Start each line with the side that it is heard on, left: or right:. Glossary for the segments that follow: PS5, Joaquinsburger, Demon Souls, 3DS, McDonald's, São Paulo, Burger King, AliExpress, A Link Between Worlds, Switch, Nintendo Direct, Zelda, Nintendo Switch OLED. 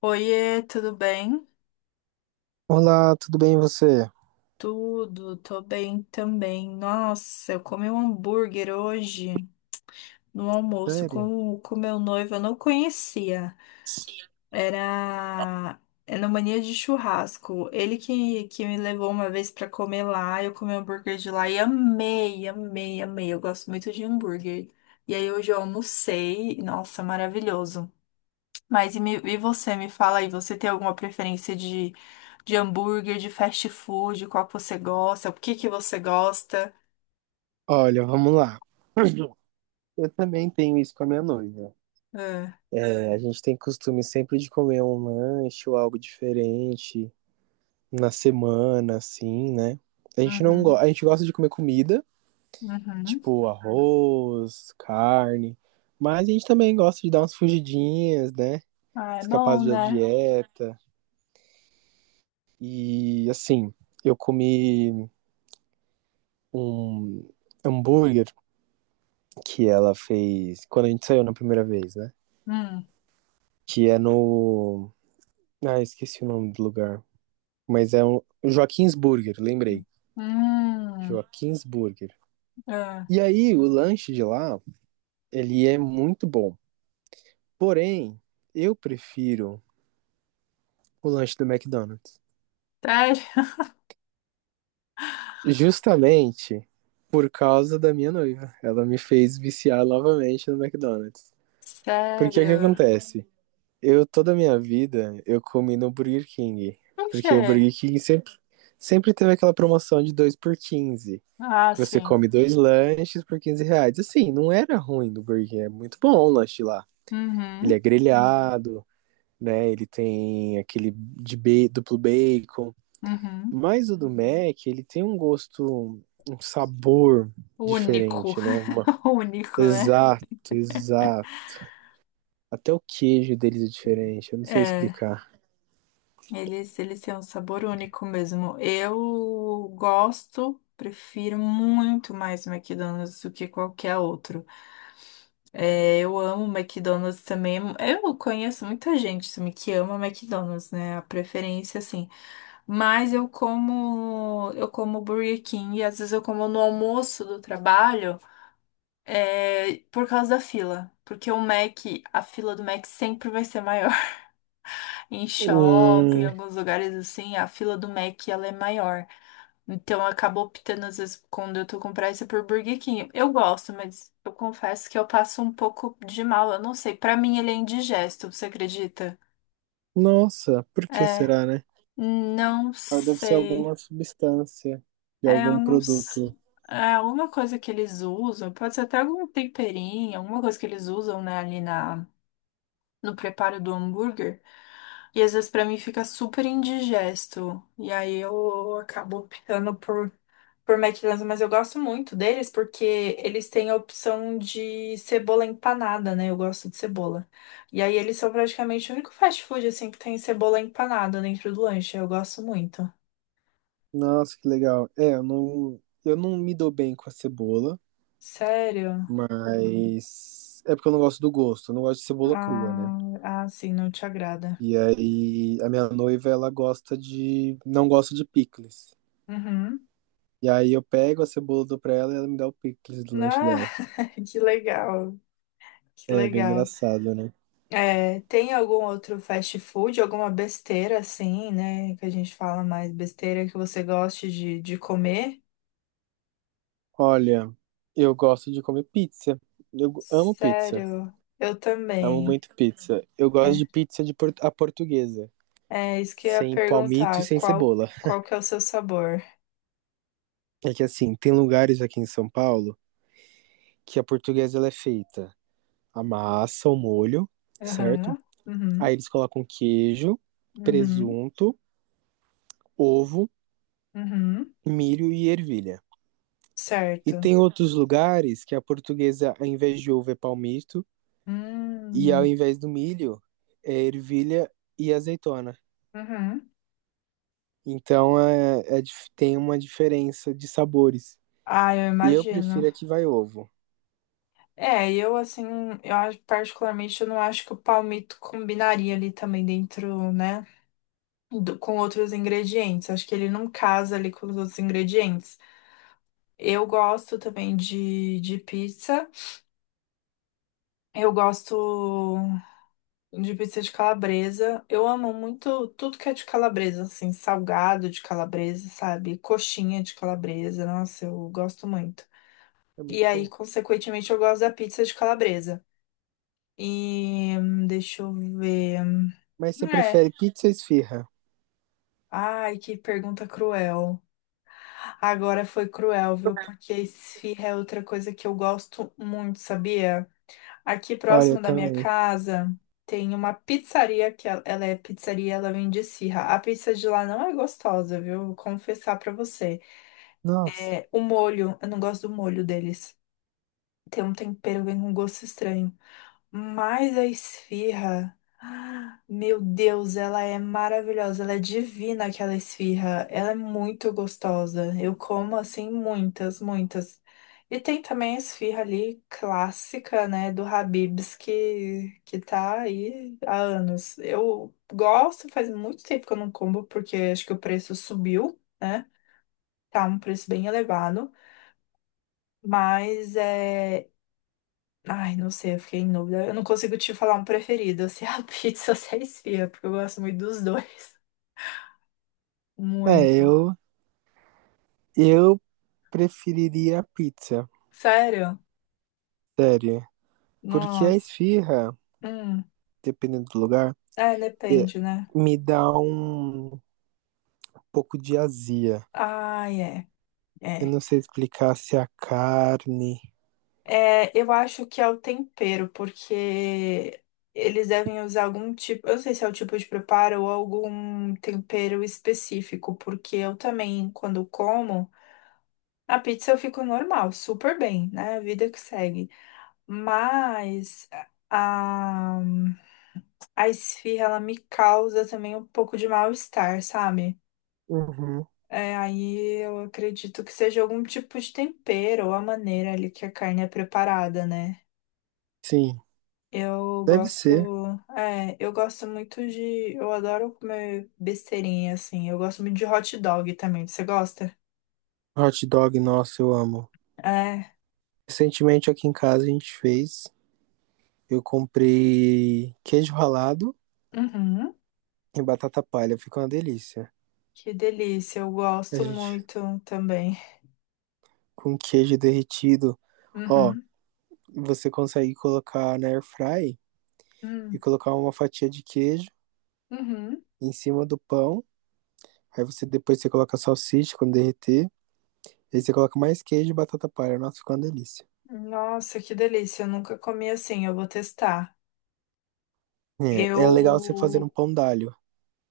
left: Oiê, tudo bem?
right: Olá, tudo bem e você?
left: Tudo, tô bem também. Nossa, eu comi um hambúrguer hoje no almoço
right: Sério?
left: com o meu noivo, eu não conhecia. Era, era mania de churrasco. Ele que me levou uma vez pra comer lá, eu comi um hambúrguer de lá e amei, amei, amei. Eu gosto muito de hambúrguer. E aí hoje eu almocei, nossa, maravilhoso. Mas e você, me fala aí, você tem alguma preferência de hambúrguer, de fast food, qual que você gosta, o que que você gosta?
right: Olha, vamos lá. Eu também tenho isso com a minha noiva.
left: Ah,
right: É, a gente tem costume sempre de comer um lanche ou algo diferente na semana, assim, né? A gente não go...
left: uhum,
right: A gente gosta de comer comida,
left: uhum.
right: tipo arroz, carne, mas a gente também gosta de dar umas fugidinhas, né?
left: Ah, é
right: Escapar
left: bom,
right: da
left: né?
right: dieta. E assim, eu comi um hambúrguer que ela fez quando a gente saiu na primeira vez, né?
left: Hum,
right: Que é no. Ah, esqueci o nome do lugar. Mas é um. Joaquinsburger, lembrei.
left: hum,
right: Joaquinsburger.
left: ah,
right: E aí, o lanche de lá, ele é muito bom. Porém, eu prefiro o lanche do McDonald's.
left: sério?
right: Justamente por causa da minha noiva. Ela me fez viciar novamente no McDonald's. Porque o que
left: Sério?
right: acontece? Eu, toda a minha vida, eu comi no Burger King.
left: Por
right: Porque o
left: quê?
right: Burger King sempre teve aquela promoção de 2 por 15.
left: Ah,
right: Que você
left: sim.
right: come 2 lanches por R$ 15. Assim, não era ruim do Burger King. É muito bom o lanche lá. Ele é
left: Uhum,
right: grelhado, né? Ele tem aquele duplo bacon.
left: uhum.
right: Mas o do Mac, ele tem um gosto, um sabor
left: Único,
right: diferente, né? Uma...
left: único, né?
right: Exato, exato. Até o queijo deles é diferente. Eu não sei
left: É.
right: explicar.
left: Eles têm um sabor único mesmo. Eu gosto, prefiro muito mais McDonald's do que qualquer outro. É, eu amo McDonald's também. Eu conheço muita gente também que ama McDonald's, né? A preferência, assim. Mas eu como Burger King e às vezes eu como no almoço do trabalho, é, por causa da fila. Porque o Mac, a fila do Mac sempre vai ser maior. Em shopping, em
right: Hum.
left: alguns lugares assim, a fila do Mac ela é maior. Então eu acabo optando, às vezes, quando eu tô com pressa, por Burger King. Eu gosto, mas eu confesso que eu passo um pouco de mal. Eu não sei. Pra mim ele é indigesto, você acredita?
right: Nossa, por que
left: É,
right: será, né?
left: não
right: Ah, deve ser
left: sei.
right: alguma substância de
left: É, eu
right: algum
left: não
right: produto.
left: sei. É alguma coisa que eles usam, pode ser até algum temperinho, alguma coisa que eles usam, né, no preparo do hambúrguer. E às vezes pra mim fica super indigesto. E aí eu acabo optando por McDonald's, mas eu gosto muito deles porque eles têm a opção de cebola empanada, né? Eu gosto de cebola. E aí eles são praticamente o único fast food assim que tem cebola empanada dentro do lanche. Eu gosto muito.
right: Nossa, que legal. É, eu não me dou bem com a cebola,
left: Sério?
right: mas é porque eu não gosto do gosto, eu não gosto de cebola crua, né?
left: Ah, ah, sim, não te agrada.
right: E aí a minha noiva, ela gosta de, não gosta de picles.
left: Uhum.
right: E aí eu pego a cebola, dou pra ela e ela me dá o picles do lanche
left: Ah,
right: dela.
left: que legal. Que
right: É bem
left: legal.
right: engraçado, né?
left: É, tem algum outro fast food, alguma besteira assim, né? Que a gente fala mais besteira que você goste de comer?
right: Olha, eu gosto de comer pizza. Eu amo pizza.
left: Sério, eu
right: Amo
left: também.
right: muito pizza. Eu gosto
left: É,
right: de pizza de a portuguesa,
left: é isso que eu ia
right: sem palmito e
left: perguntar.
right: sem cebola.
left: Qual que é o seu sabor?
right: É que assim, tem lugares aqui em São Paulo que a portuguesa ela é feita a massa, o molho, certo?
left: Aham,
right: Aí
left: uhum,
right: eles colocam queijo,
left: uhum,
right: presunto, ovo,
left: uhum,
right: milho e ervilha. E
left: certo.
right: tem outros lugares que a portuguesa, ao invés de ovo, é palmito, e ao
left: Hum,
right: invés do milho, é ervilha e azeitona.
left: uhum.
right: Tem uma diferença de sabores.
left: Ah, eu
right: E eu
left: imagino.
right: prefiro a que vai ovo.
left: É, eu assim, particularmente eu não acho que o palmito combinaria ali também dentro, né? Com outros ingredientes. Acho que ele não casa ali com os outros ingredientes. Eu gosto também de pizza. Eu gosto de pizza de calabresa. Eu amo muito tudo que é de calabresa, assim, salgado de calabresa, sabe? Coxinha de calabresa. Nossa, eu gosto muito.
right: É muito
left: E aí,
right: bom.
left: consequentemente, eu gosto da pizza de calabresa. E deixa eu ver.
right: Mas você
left: É.
right: prefere pizza ou esfirra?
left: Ai, que pergunta cruel. Agora foi cruel, viu? Porque esfirra é outra coisa que eu gosto muito, sabia? Aqui
right: Olha, eu
left: próximo da minha
right: também.
left: casa tem uma pizzaria que ela é pizzaria, ela vende esfirra. A pizza de lá não é gostosa, viu? Vou confessar pra você.
right: Nossa.
left: É, o molho, eu não gosto do molho deles. Tem um tempero, vem com um gosto estranho. Mas a esfirra, ah, meu Deus, ela é maravilhosa, ela é divina aquela esfirra, ela é muito gostosa. Eu como assim muitas, muitas. E tem também a esfirra ali clássica, né, do Habib's que tá aí há anos. Eu gosto, faz muito tempo que eu não como porque acho que o preço subiu, né? Tá um preço bem elevado, mas é. Ai, não sei, eu fiquei em dúvida. Eu não consigo te falar um preferido, se é a pizza ou se é a esfirra, porque eu gosto muito dos dois.
right: É,
left: Muito.
right: eu, eu preferiria a pizza.
left: Sério?
right: Sério. Porque a
left: Nossa.
right: esfirra,
left: Hum.
right: dependendo do lugar,
left: É,
right: é-
left: depende, né?
right: me dá um pouco de azia.
left: Ai, é,
right: Eu
left: é.
right: não sei explicar se é a carne.
left: É, eu acho que é o tempero, porque eles devem usar algum tipo, eu não sei se é o tipo de preparo ou algum tempero específico, porque eu também, quando como, a pizza eu fico normal, super bem, né? A vida que segue. Mas a, a esfirra, ela me causa também um pouco de mal-estar, sabe?
right: Uhum.
left: É, aí eu acredito que seja algum tipo de tempero ou a maneira ali que a carne é preparada, né?
right: Sim,
left: Eu
right: deve
left: gosto,
right: ser.
left: é, eu gosto muito de, eu adoro comer besteirinha, assim. Eu gosto muito de hot dog também. Você gosta?
right: Hot dog, nossa, eu amo.
left: É.
right: Recentemente aqui em casa a gente fez. Eu comprei queijo ralado
left: Uhum.
right: e batata palha fica uma delícia.
left: Que delícia. Eu
right: A
left: gosto
right: gente
left: muito também.
right: com queijo derretido. Ó,
left: Uhum.
right: você consegue colocar na air fry
left: Hum.
right: e colocar uma fatia de queijo
left: Uhum.
right: em cima do pão. Aí você depois você coloca a salsicha quando derreter. Aí você coloca mais queijo e batata palha. Nossa, fica uma delícia.
left: Nossa, que delícia. Eu nunca comi assim. Eu vou testar.
right: É, é legal você fazer um
left: Eu.
right: pão d'alho.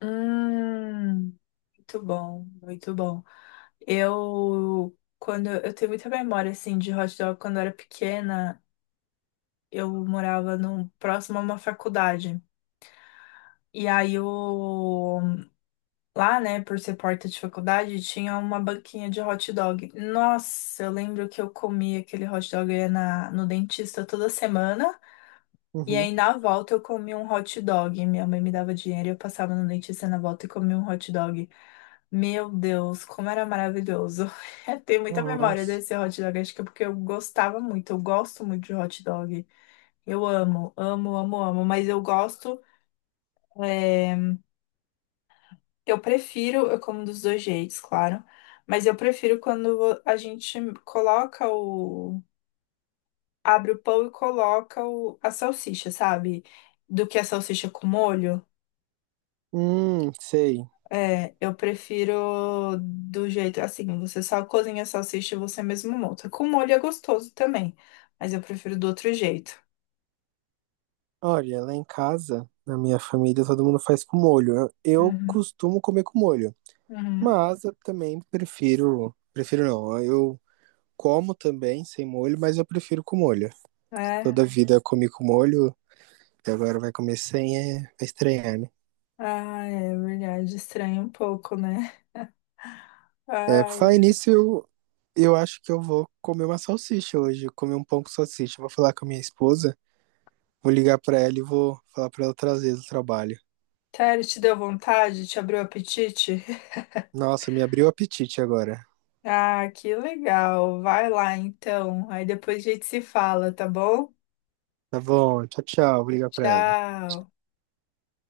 left: Hum, muito bom, muito bom. Eu. Quando eu tenho muita memória assim de hot dog quando eu era pequena, eu morava num, próximo a uma faculdade. E aí eu lá, né, por ser porta de faculdade, tinha uma banquinha de hot dog. Nossa, eu lembro que eu comia aquele hot dog eu ia no dentista toda semana. E
right: Uhum.
left: aí na volta eu comi um hot dog. Minha mãe me dava dinheiro e eu passava no dentista na volta e comia um hot dog. Meu Deus, como era maravilhoso. Eu tenho muita memória
right: Nossa.
left: desse hot dog, acho que é porque eu gostava muito, eu gosto muito de hot dog. Eu amo, amo, amo, amo, mas eu gosto, é, eu prefiro, eu como dos dois jeitos, claro, mas eu prefiro quando a gente coloca o, abre o pão e coloca a salsicha, sabe? Do que a salsicha com molho.
right: Sei.
left: É, eu prefiro do jeito assim, você só cozinha a salsicha e você mesmo monta. Com molho é gostoso também, mas eu prefiro do outro jeito.
right: Olha, lá em casa, na minha família, todo mundo faz com molho. Eu
left: Uhum,
right: costumo comer com molho.
left: uhum.
right: Mas eu também prefiro. Prefiro não. Eu como também sem molho, mas eu prefiro com molho.
left: É,
right: Toda a vida eu comi com molho, e agora vai comer sem, é vai estranhar, né?
left: ah, é verdade, estranha um pouco, né?
right: É, por
left: Ai,
right: falar
left: ai.
right: nisso, eu acho que eu vou comer uma salsicha hoje, comer um pão com salsicha. Eu vou falar com a minha esposa, vou ligar pra ela e vou falar pra ela trazer do trabalho.
left: Sério, te deu vontade? Te abriu o apetite?
right: Nossa, me abriu o apetite agora.
left: Ah, que legal. Vai lá então. Aí depois a gente se fala, tá bom?
right: Tá bom, tchau, tchau. Vou ligar pra ela.
left: Tchau.